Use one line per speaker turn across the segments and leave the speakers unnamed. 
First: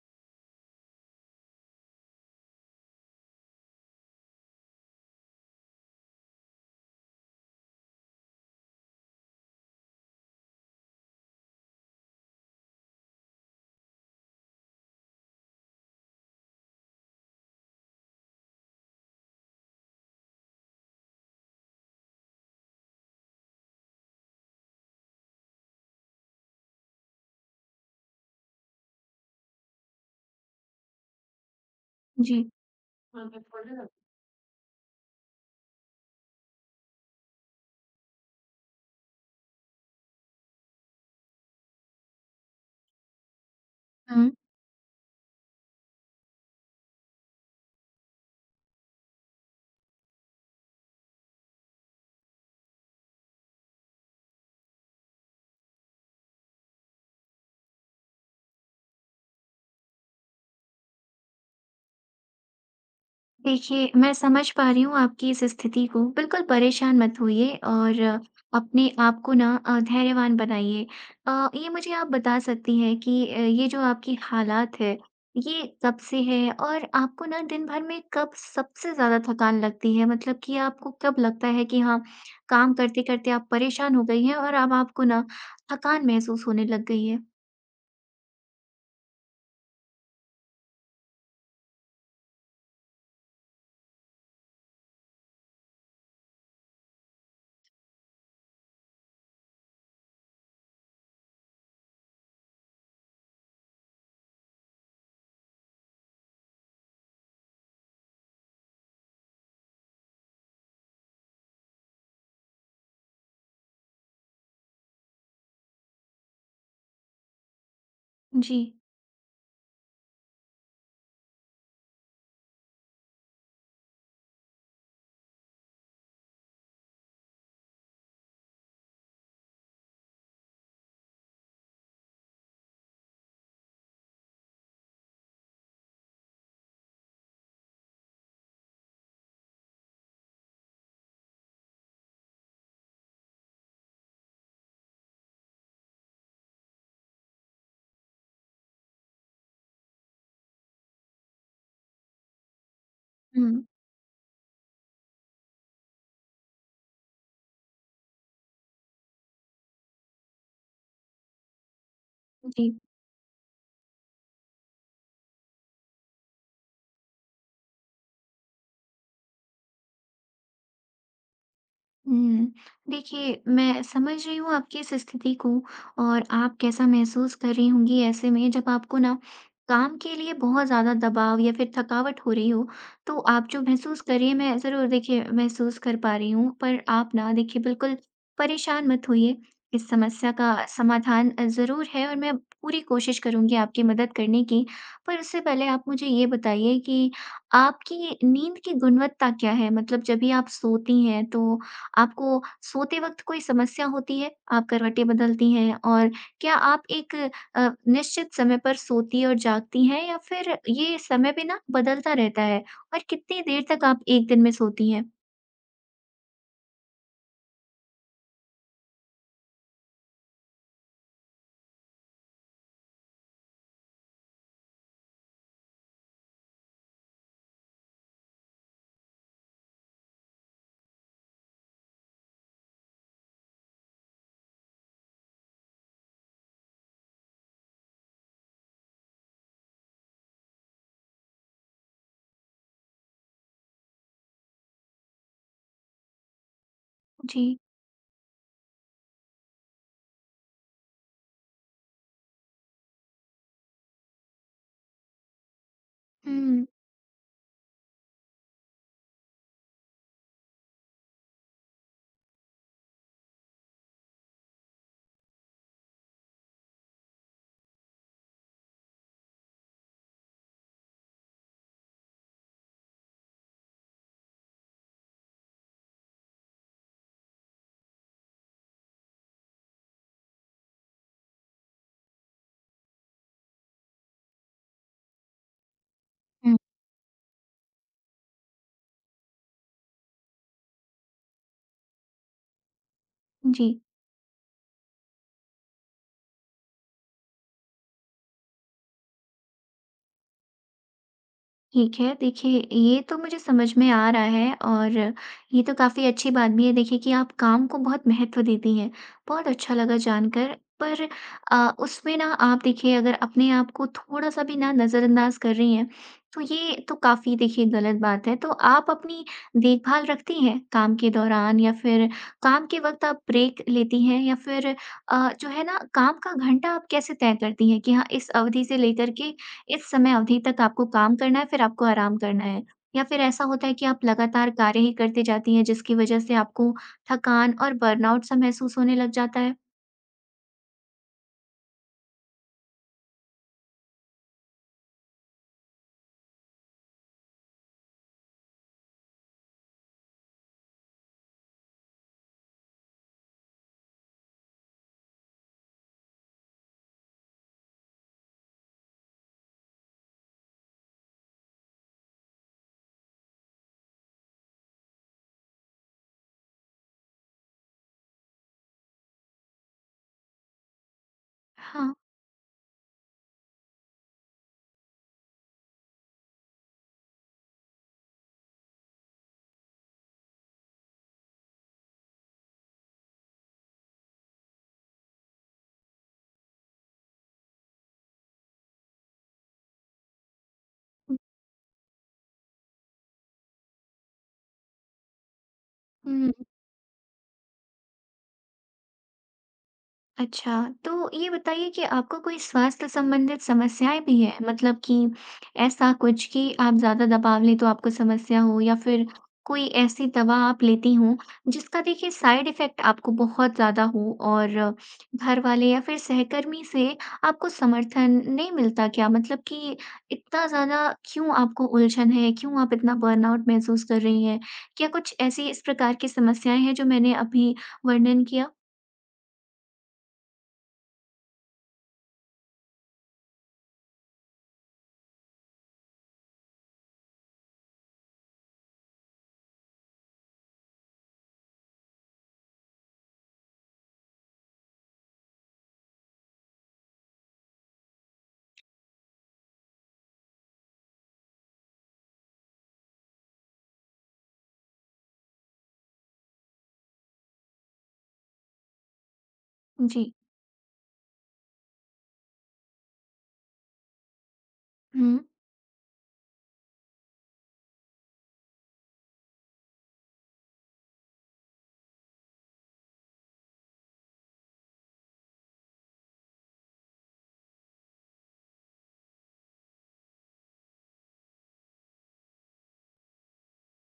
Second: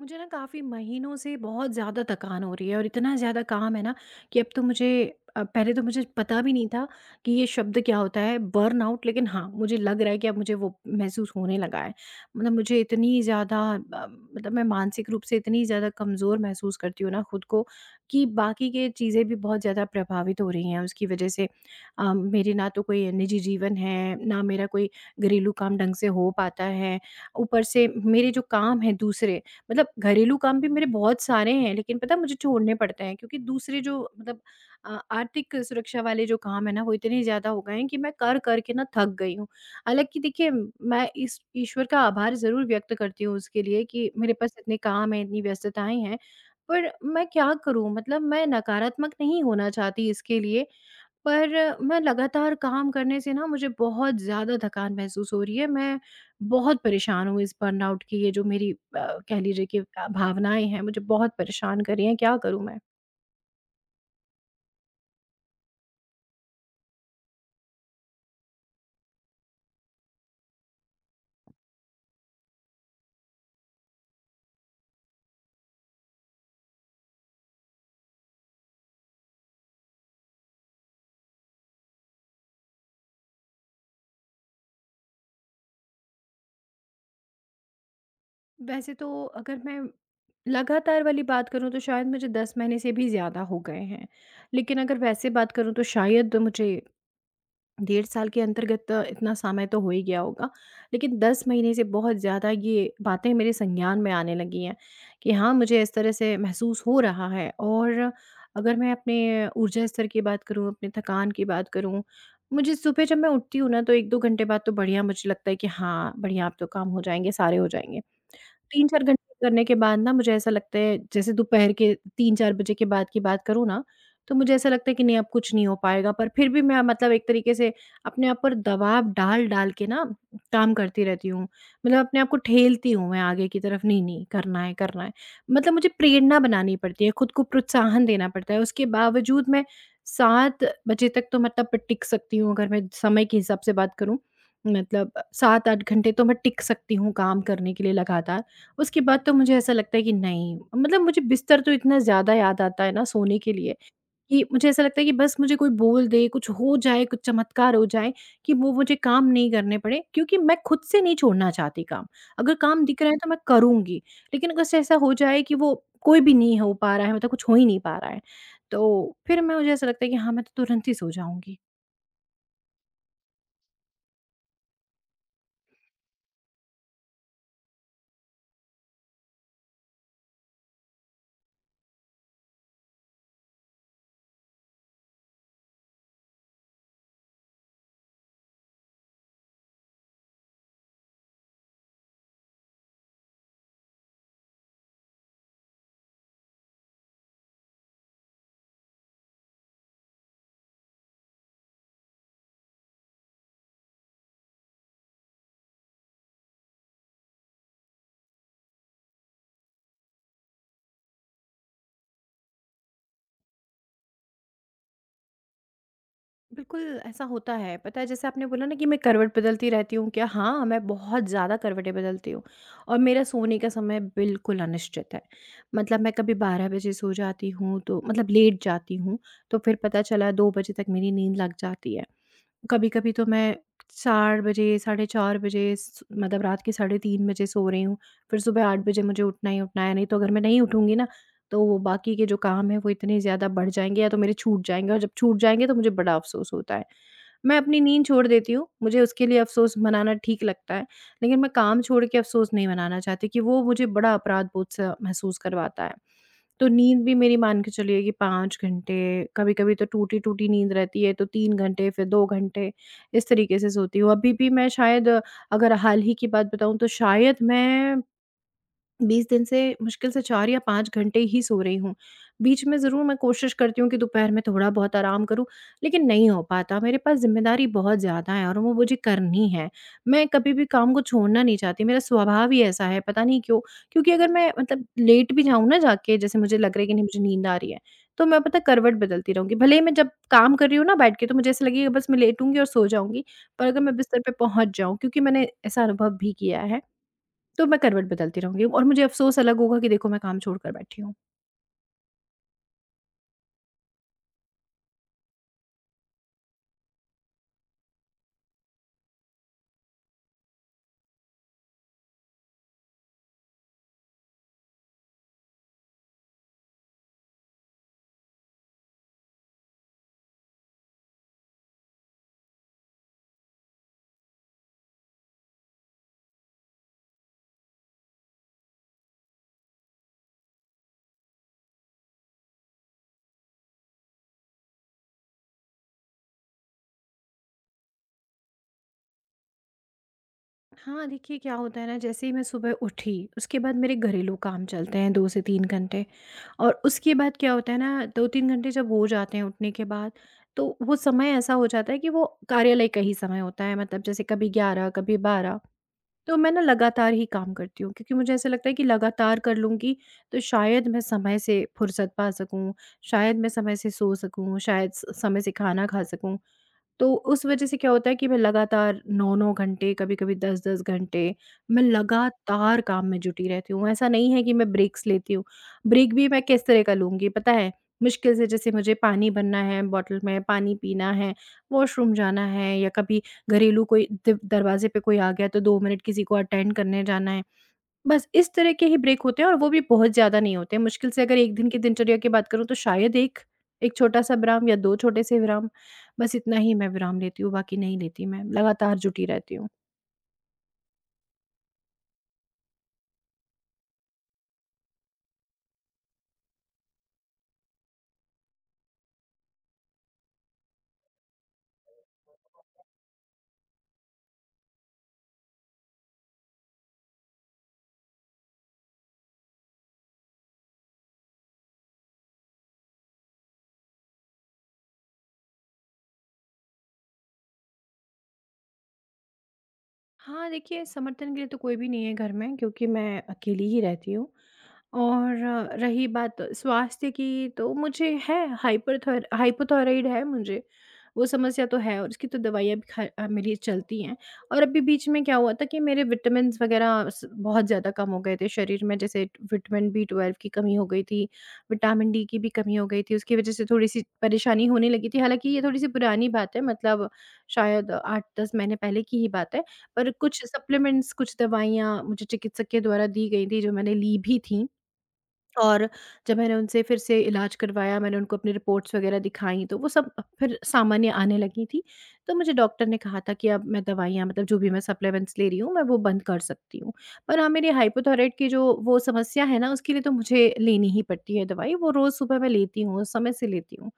मुझे ना काफ़ी महीनों से बहुत ज़्यादा थकान हो रही है और इतना ज़्यादा काम है ना कि अब तो मुझे पहले तो मुझे पता भी नहीं था कि ये शब्द क्या होता है बर्नआउट। लेकिन हाँ, मुझे लग रहा है कि अब मुझे वो महसूस होने लगा है। मतलब मुझे इतनी ज़्यादा अ, मतलब मैं मानसिक रूप से इतनी ज़्यादा कमज़ोर महसूस करती हूँ ना खुद को कि बाकी के चीज़ें भी बहुत ज़्यादा प्रभावित हो रही हैं उसकी वजह से। मेरी ना तो कोई निजी जीवन है, ना मेरा कोई घरेलू काम ढंग से हो पाता है। ऊपर से मेरे जो काम है दूसरे, मतलब घरेलू काम भी मेरे बहुत सारे हैं, लेकिन पता है मुझे
जी।
छोड़ने पड़ते हैं क्योंकि दूसरे जो मतलब आर्थिक सुरक्षा वाले जो काम है ना, वो इतने ज़्यादा हो गए हैं कि मैं कर कर के ना थक गई हूँ। हालाँकि देखिए, मैं इस ईश्वर का आभार ज़रूर व्यक्त करती हूँ उसके लिए कि
हुँ।
मेरे पास इतने काम हैं, इतनी व्यस्तताएँ हैं। पर मैं क्या करूँ, मतलब मैं नकारात्मक नहीं होना चाहती इसके लिए, पर मैं लगातार काम करने से ना मुझे बहुत ज़्यादा थकान महसूस हो रही है। मैं बहुत परेशान हूँ इस बर्नआउट की। ये जो मेरी कह लीजिए कि भावनाएँ हैं, मुझे बहुत परेशान कर रही हैं, क्या करूँ मैं?
देखिए, मैं समझ पा रही हूँ आपकी इस स्थिति को। बिल्कुल परेशान मत होइए और अपने आप को ना धैर्यवान बनाइए। ये मुझे आप बता सकती हैं कि ये जो आपकी हालात है, ये कब से है और आपको ना दिन भर में कब सबसे ज़्यादा थकान लगती है? मतलब कि आपको कब लगता है कि हाँ, काम करते-करते आप परेशान हो गई हैं और अब आपको ना थकान महसूस होने लग गई है?
वैसे तो अगर मैं लगातार वाली बात करूँ तो शायद मुझे 10 महीने से भी ज़्यादा हो गए हैं। लेकिन अगर वैसे बात करूँ तो शायद मुझे डेढ़ साल के अंतर्गत इतना समय तो हो ही गया होगा, लेकिन 10 महीने से बहुत ज़्यादा ये बातें मेरे संज्ञान में आने लगी हैं कि हाँ, मुझे इस तरह से महसूस हो रहा है। और अगर मैं अपने ऊर्जा स्तर की बात करूँ, अपने थकान की बात करूँ, मुझे सुबह जब मैं उठती हूँ ना, तो 1-2 घंटे बाद तो बढ़िया मुझे लगता है कि हाँ, बढ़िया, अब तो काम हो जाएँगे, सारे हो जाएँगे।
जी।
3-4 घंटे करने के बाद ना मुझे ऐसा लगता है, जैसे दोपहर के 3-4 बजे के बाद की बात करूँ ना, तो मुझे ऐसा लगता है कि नहीं, अब कुछ नहीं हो पाएगा। पर फिर भी मैं मतलब एक तरीके से अपने आप पर दबाव डाल-डाल के ना काम करती रहती हूँ। मतलब अपने आप को ठेलती हूँ मैं आगे की तरफ, नहीं, नहीं करना है, करना है। मतलब मुझे प्रेरणा बनानी पड़ती है, खुद को प्रोत्साहन देना पड़ता है, उसके बावजूद मैं 7 बजे तक तो मतलब टिक सकती हूँ, अगर मैं समय के हिसाब से बात करूँ। मतलब 7-8 घंटे तो मैं टिक सकती हूँ काम करने के लिए लगातार। उसके बाद तो मुझे ऐसा लगता है कि नहीं, मतलब मुझे बिस्तर तो इतना ज़्यादा याद आता है ना सोने के
हुँ,
लिए, कि मुझे ऐसा लगता है कि बस मुझे कोई बोल दे, कुछ हो जाए, कुछ चमत्कार हो जाए कि वो मुझे काम नहीं करने पड़े, क्योंकि मैं खुद से नहीं छोड़ना चाहती काम। अगर
जी।
काम दिख रहा है तो मैं करूँगी, लेकिन अगर से ऐसा हो जाए कि वो कोई भी नहीं हो पा रहा है, मतलब कुछ हो ही नहीं पा रहा है, तो फिर मैं मुझे ऐसा लगता है कि हाँ, मैं तो तुरंत ही सो जाऊँगी।
हुँ। देखिए, मैं समझ रही हूँ आपकी इस स्थिति को और आप कैसा महसूस कर रही होंगी ऐसे में जब आपको ना काम के लिए बहुत ज़्यादा दबाव या फिर थकावट हो रही हो, तो आप जो महसूस कर रही हैं मैं ज़रूर देखिए महसूस कर पा रही हूँ। पर आप ना देखिए बिल्कुल परेशान मत होइए, इस समस्या का समाधान ज़रूर है और मैं पूरी कोशिश करूँगी आपकी मदद करने की। पर उससे पहले आप मुझे ये बताइए कि आपकी नींद की गुणवत्ता क्या है? मतलब जब भी आप सोती हैं तो आपको सोते वक़्त कोई समस्या होती है? आप करवटें बदलती हैं और क्या आप एक निश्चित समय पर सोती और जागती हैं या फिर ये समय भी ना बदलता रहता है? और कितनी देर तक आप 1 दिन में सोती हैं?
बिल्कुल, ऐसा होता है। पता है, जैसे आपने बोला ना कि मैं करवट बदलती रहती हूँ क्या? हाँ, मैं बहुत ज़्यादा करवटें बदलती हूँ और मेरा सोने का समय बिल्कुल अनिश्चित है। मतलब मैं कभी 12 बजे सो जाती हूँ, तो मतलब लेट जाती हूँ, तो फिर पता चला 2 बजे तक मेरी नींद लग जाती है। कभी-कभी तो मैं 4 बजे, साढ़े 4 बजे स मतलब रात के साढ़े 3 बजे सो रही हूँ। फिर सुबह 8 बजे मुझे उठना ही उठना है, नहीं तो अगर मैं नहीं उठूँगी ना, तो वो बाकी के जो काम हैं, वो इतने ज़्यादा बढ़ जाएँगे या तो मेरे छूट जाएँगे, और जब छूट जाएँगे, तो मुझे बड़ा अफ़सोस होता है।
जी।
मैं अपनी नींद छोड़ देती हूँ, मुझे उसके लिए अफ़सोस मनाना ठीक लगता है, लेकिन मैं काम छोड़ के अफ़सोस नहीं मनाना चाहती कि वो मुझे बड़ा अपराध बोध-सा महसूस करवाता है।
हुँ।
तो नींद भी मेरी मान के चलिए कि 5 घंटे, कभी-कभी तो टूटी-टूटी नींद रहती है, तो 3 घंटे, फिर 2 घंटे, इस तरीके से सोती हूँ। अभी भी मैं शायद अगर हाल ही की बात बताऊँ तो शायद मैं 20 दिन से मुश्किल से 4 या 5 घंटे ही सो रही हूँ। बीच में ज़रूर मैं कोशिश करती हूँ कि दोपहर में थोड़ा-बहुत आराम करूँ, लेकिन नहीं हो पाता। मेरे पास ज़िम्मेदारी बहुत ज़्यादा है और वो मुझे करनी है। मैं कभी भी काम को छोड़ना नहीं चाहती, मेरा स्वभाव ही ऐसा है, पता नहीं क्यों? क्योंकि अगर मैं मतलब लेट भी जाऊँ ना जाके, जैसे
हुँ,
मुझे लग रहा है कि नहीं, मुझे नींद आ रही है, तो मैं पता है करवट बदलती रहूँगी। भले ही मैं जब काम कर रही हूँ ना बैठ के, तो मुझे ऐसा लगेगा बस मैं लेटूँगी और सो जाऊँगी, पर
जी।
अगर मैं बिस्तर पे पहुँच जाऊँ, क्योंकि मैंने ऐसा अनुभव भी किया है, तो मैं करवट बदलती रहूँगी और मुझे अफ़सोस अलग होगा कि देखो, मैं काम छोड़कर बैठी हूँ।
ठीक है। देखिए, ये तो मुझे समझ में आ रहा है और ये तो काफ़ी अच्छी बात भी है देखिए कि आप काम को बहुत महत्व देती हैं। बहुत अच्छा लगा जानकर। पर उसमें ना आप देखिए अगर अपने आप को थोड़ा-सा भी ना नज़रअंदाज़ कर रही हैं, तो ये तो काफ़ी देखिए गलत बात है। तो आप अपनी देखभाल रखती हैं काम के दौरान या फिर काम के वक़्त आप ब्रेक लेती हैं या फिर जो है ना काम का घंटा आप कैसे तय करती हैं कि हाँ, इस अवधि से लेकर के इस समय अवधि तक आपको काम करना है, फिर आपको आराम करना है। या फिर ऐसा होता है कि आप लगातार कार्य ही करते जाती हैं, जिसकी वजह से आपको थकान और बर्नआउट सा महसूस होने लग जाता है?
हाँ, देखिए क्या होता है ना, जैसे ही मैं सुबह उठी, उसके बाद मेरे घरेलू काम चलते हैं 2 से 3 घंटे, और उसके बाद क्या होता है ना 2-3 घंटे जब हो जाते हैं उठने के बाद, तो वो समय ऐसा हो जाता है कि वो कार्यालय का ही समय होता है, मतलब जैसे कभी 11 कभी 12। तो मैं ना लगातार ही काम करती हूँ, क्योंकि मुझे ऐसा लगता है कि लगातार कर लूँगी तो शायद मैं समय से फुर्सत पा सकूँ, शायद मैं समय से सो सकूँ, शायद स समय से खाना खा सकूँ। तो उस वज़ह से क्या होता है कि मैं लगातार 9-9 घंटे, कभी-कभी 10-10 घंटे, मैं
हाँ।
लगातार काम में जुटी रहती हूँ। ऐसा नहीं है कि मैं ब्रेक्स लेती हूँ। ब्रेक भी मैं किस तरह का लूँगी पता है? मुश्किल से जैसे मुझे पानी भरना है बॉटल में, पानी पीना है, वॉशरूम जाना है, या कभी घरेलू कोई द दरवाज़े पे कोई आ गया तो 2 मिनट किसी को अटेंड करने जाना है। बस इस तरह के ही ब्रेक होते हैं और वो भी बहुत ज़्यादा नहीं होते हैं। मुश्किल
हुँ,
से अगर 1 दिन की दिनचर्या की बात करूँ तो शायद 1 छोटा-सा विराम या 2 छोटे से विराम,
हुँ।
बस इतना ही मैं विराम लेती हूँ, बाकी नहीं लेती मैं, लगातार जुटी रहती हूँ।
अच्छा, तो ये बताइए कि आपको कोई स्वास्थ्य संबंधित समस्याएँ भी हैं? मतलब कि ऐसा कुछ कि आप ज़्यादा दबाव लें तो आपको समस्या हो या फिर कोई ऐसी दवा आप लेती हों, जिसका देखिए साइड इफ़ेक्ट आपको बहुत ज़्यादा हो और घरवाले या फिर सहकर्मी से आपको समर्थन नहीं मिलता क्या? मतलब कि इतना ज़्यादा क्यों आपको उलझन है? क्यों आप इतना बर्नआउट महसूस कर रही हैं? क्या कुछ ऐसी इस प्रकार की समस्याएँ हैं जो मैंने अभी वर्णन किया?
हाँ, देखिए, समर्थन के लिए तो कोई भी नहीं है घर में, क्योंकि मैं अकेली ही रहती हूँ। और रही बात स्वास्थ्य की, तो मुझे है हाइपरथायर हाइपोथायराइड है मुझे, वो समस्या तो है और उसकी तो दवाइयाँ भी मेरी चलती हैं। और अभी बीच में क्या हुआ था कि मेरे विटामिन्स वगैरह बहुत ज़्यादा कम हो गए थे शरीर में, जैसे विटामिन बी 12 की कमी हो गई थी, विटामिन डी की भी कमी हो गई थी, उसकी वजह से थोड़ी सी परेशानी होने लगी थी। हालांकि ये थोड़ी सी पुरानी बात है, मतलब शायद 8-10 महीने पहले की ही बात है। पर
जी।
कुछ सप्लीमेंट्स, कुछ दवाइयाँ मुझे चिकित्सक के द्वारा दी गई थी, जो मैंने ली भी थी।
हुँ।
और जब मैंने उनसे फिर से इलाज करवाया, मैंने उनको अपनी रिपोर्ट्स वग़ैरह दिखाई, तो वो सब फिर सामान्य आने लगी थी। तो मुझे डॉक्टर ने कहा था कि अब मैं दवाइयाँ, मतलब जो भी मैं सप्लीमेंट्स ले रही हूँ, मैं वो बंद कर सकती हूँ। पर हाँ, मेरी हाइपोथायरॉइड की जो वो समस्या है ना, उसके लिए तो मुझे लेनी ही पड़ती है दवाई, वो रोज़ सुबह मैं लेती हूँ, समय से लेती हूँ।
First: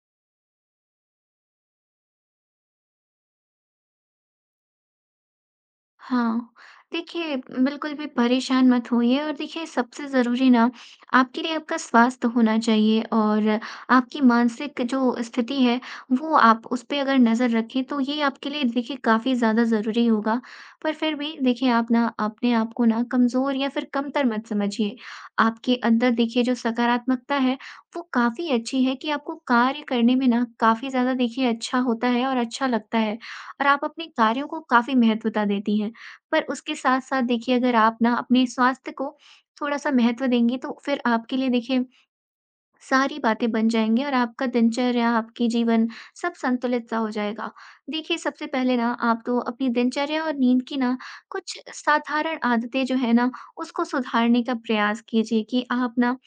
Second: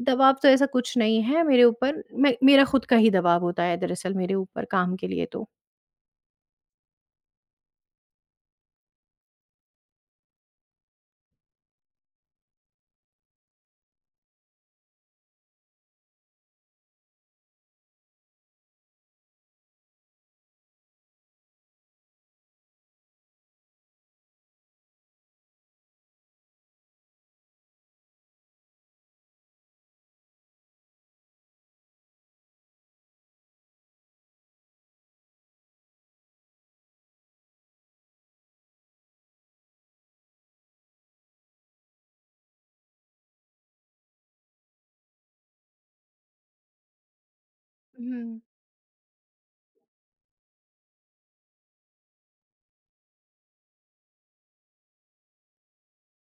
दबाव तो ऐसा कुछ नहीं है मेरे ऊपर, मैं मेरा खुद का ही दबाव होता है दरअसल मेरे ऊपर काम के लिए तो।
हाँ, देखिए बिल्कुल भी परेशान मत होइए और देखिए सबसे ज़रूरी ना आपके लिए आपका स्वास्थ्य होना चाहिए और आपकी मानसिक जो स्थिति है वो आप उस पे अगर नज़र रखें तो ये आपके लिए देखिए काफ़ी ज़्यादा ज़रूरी होगा। पर फिर भी देखिए आप ना अपने आप को ना कमज़ोर या फिर कमतर मत समझिए। आपके अंदर देखिए जो सकारात्मकता है वो काफ़ी अच्छी है कि आपको कार्य करने में ना काफ़ी ज़्यादा देखिए अच्छा होता है और अच्छा लगता है और आप अपने कार्यों को काफ़ी महत्वता देती हैं। पर उसके साथ-साथ देखिए अगर आप ना अपने स्वास्थ्य को थोड़ा-सा महत्व देंगी तो फिर आपके लिए देखिए सारी बातें बन जाएँगी और आपका दिनचर्या, आपकी जीवन सब संतुलित-सा हो जाएगा। देखिए,
हुँ,
सबसे पहले ना आप तो अपनी दिनचर्या और नींद की ना कुछ साधारण आदतें जो है ना, उसको सुधारने का प्रयास कीजिए कि आप ना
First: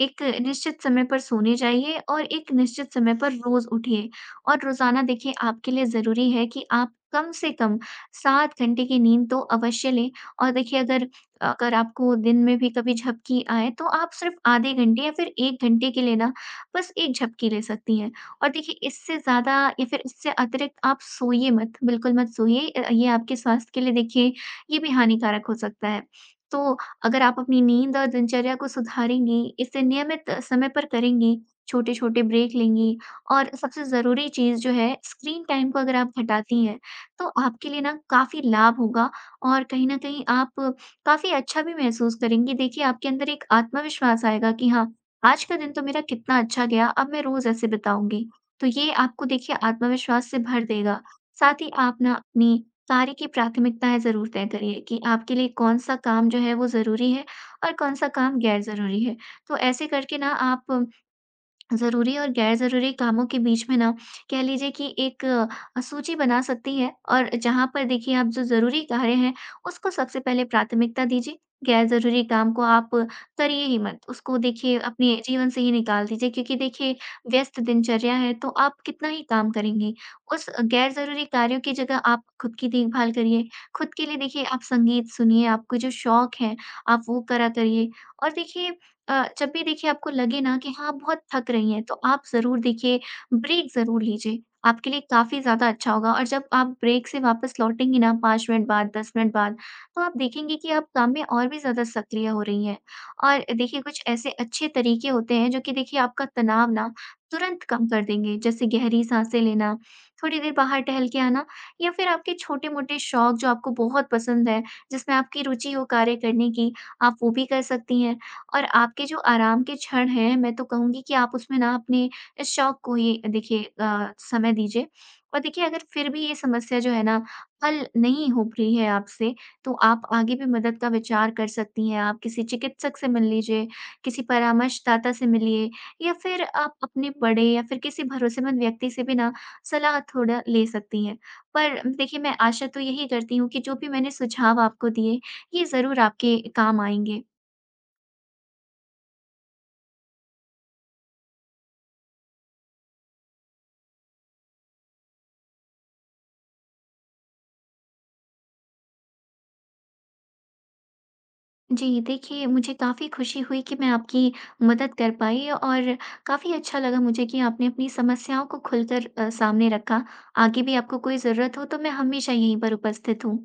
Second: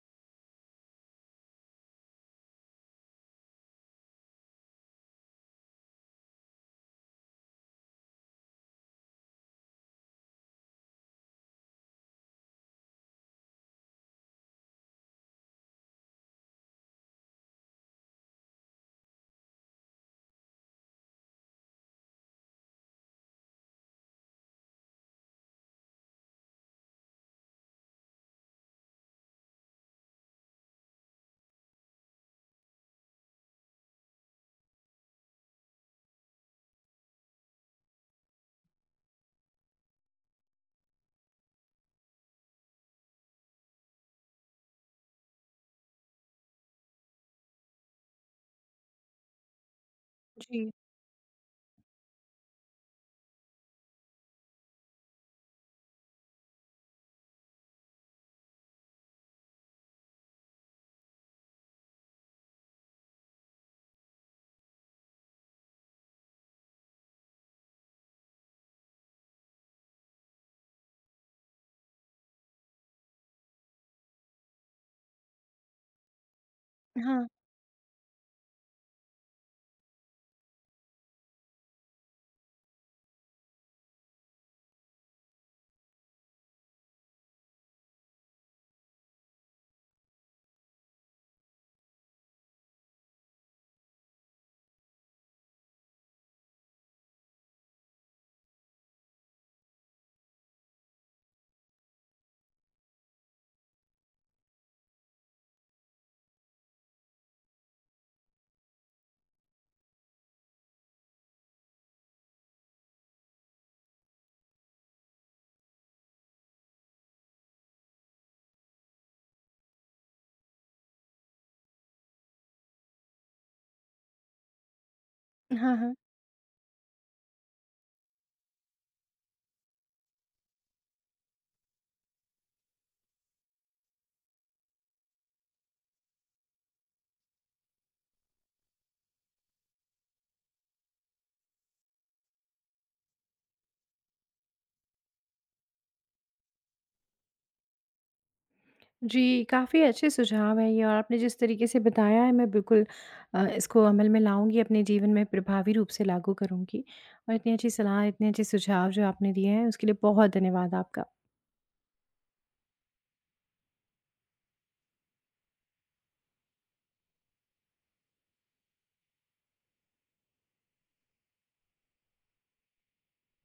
एक निश्चित समय पर सोने जाइए और एक निश्चित समय पर रोज़ उठिए। और रोज़ाना देखिए आपके लिए ज़रूरी है कि आप कम से कम 7 घंटे की नींद तो अवश्य लें और देखिए अगर अगर आपको दिन में भी कभी झपकी आए तो आप सिर्फ आधे घंटे या फिर 1 घंटे के लिए ना बस 1 झपकी ले सकती हैं। और देखिए इससे ज़्यादा या फिर इससे अतिरिक्त आप सोइए मत, बिल्कुल मत सोइए ये आपके स्वास्थ्य के लिए देखिए ये भी हानिकारक हो सकता है। तो अगर आप अपनी नींद और दिनचर्या को सुधारेंगी, इसे नियमित समय पर करेंगी, छोटे-छोटे ब्रेक लेंगी और सबसे ज़रूरी चीज़ जो है स्क्रीन टाइम को अगर आप घटाती हैं, तो आपके लिए ना काफ़ी लाभ होगा और कहीं न कहीं आप काफ़ी अच्छा भी महसूस करेंगी। देखिए, आपके अंदर एक आत्मविश्वास आएगा कि हाँ, आज का दिन तो मेरा कितना अच्छा गया, अब मैं रोज़ ऐसे बिताऊँगी। तो ये आपको देखिए आत्मविश्वास से भर
जी।
देगा। साथ ही आप ना अपनी कार्य की प्राथमिकताएँ ज़रूर तय करिए कि आपके लिए कौन-सा काम जो है वो ज़रूरी है और कौन-सा काम गैर ज़रूरी है। तो ऐसे करके ना आप ज़रूरी और गैर ज़रूरी कामों के बीच में ना कह लीजिए कि एक सूची बना सकती है और जहाँ पर देखिए आप जो ज़रूरी कार्य हैं उसको सबसे पहले प्राथमिकता दीजिए। गैर ज़रूरी काम को आप करिए ही मत। उसको देखिए अपने जीवन से ही निकाल दीजिए क्योंकि देखिए
हाँ।
व्यस्त दिनचर्या है तो आप कितना ही काम करेंगी। उस गैर ज़रूरी कार्यों की जगह आप खुद की देखभाल करिए। खुद के लिए देखिए आप संगीत सुनिए, आपको जो शौक है आप वो करा करिए। और देखिए जब भी देखिए आपको लगे ना कि हाँ, आप बहुत थक रही हैं, तो आप ज़रूर देखिए ब्रेक ज़रूर लीजिए। आपके लिए काफ़ी ज़्यादा अच्छा होगा और जब आप ब्रेक से वापस लौटेंगी ना 5 मिनट बाद, 10 मिनट बाद, तो आप देखेंगी कि आप काम में और भी ज़्यादा सक्रिय हो रही हैं। और देखिए कुछ ऐसे अच्छे तरीके होते हैं जो कि देखिए आपका तनाव ना तुरंत कम कर देंगे, जैसे गहरी साँसें लेना, थोड़ी देर बाहर टहल के आना या फिर आपके छोटे-मोटे शौक जो आपको बहुत पसंद हैं, जिसमें आपकी रुचि हो कार्य करने की, आप वो भी कर सकती हैं। और आपके जो आराम के क्षण हैं, मैं तो कहूँगी कि आप उसमें ना अपने इस शौक को ही देखिए समय दीजिए। और देखिए
हाँ,
अगर
हाँ।
फिर भी ये समस्या जो है ना हल नहीं हो रही है आपसे, तो आप आगे भी मदद का विचार कर सकती हैं। आप किसी चिकित्सक से मिल लीजिए, किसी परामर्शदाता से मिलिए या फिर आप अपने बड़े या फिर किसी भरोसेमंद व्यक्ति से भी ना सलाह थोड़ा ले सकती हैं। पर देखिए मैं आशा तो यही करती हूँ कि जो भी मैंने सुझाव आपको दिए, ये ज़रूर आपके काम आएँगे।
जी, काफ़ी अच्छे सुझाव हैं ये, और आपने जिस तरीके से बताया है, मैं बिल्कुल इसको अमल में लाऊँगी, अपने जीवन में प्रभावी रूप से लागू करूँगी, और इतनी अच्छी सलाह, इतने अच्छे सुझाव जो आपने दिए हैं, उसके लिए बहुत धन्यवाद आपका।
जी, देखिए मुझे काफ़ी खुशी हुई कि मैं आपकी मदद कर पाई और काफ़ी अच्छा लगा मुझे कि आपने अपनी समस्याओं को खुलकर सामने रखा। आगे भी आपको कोई ज़रूरत हो तो मैं हमेशा यहीं पर उपस्थित हूँ।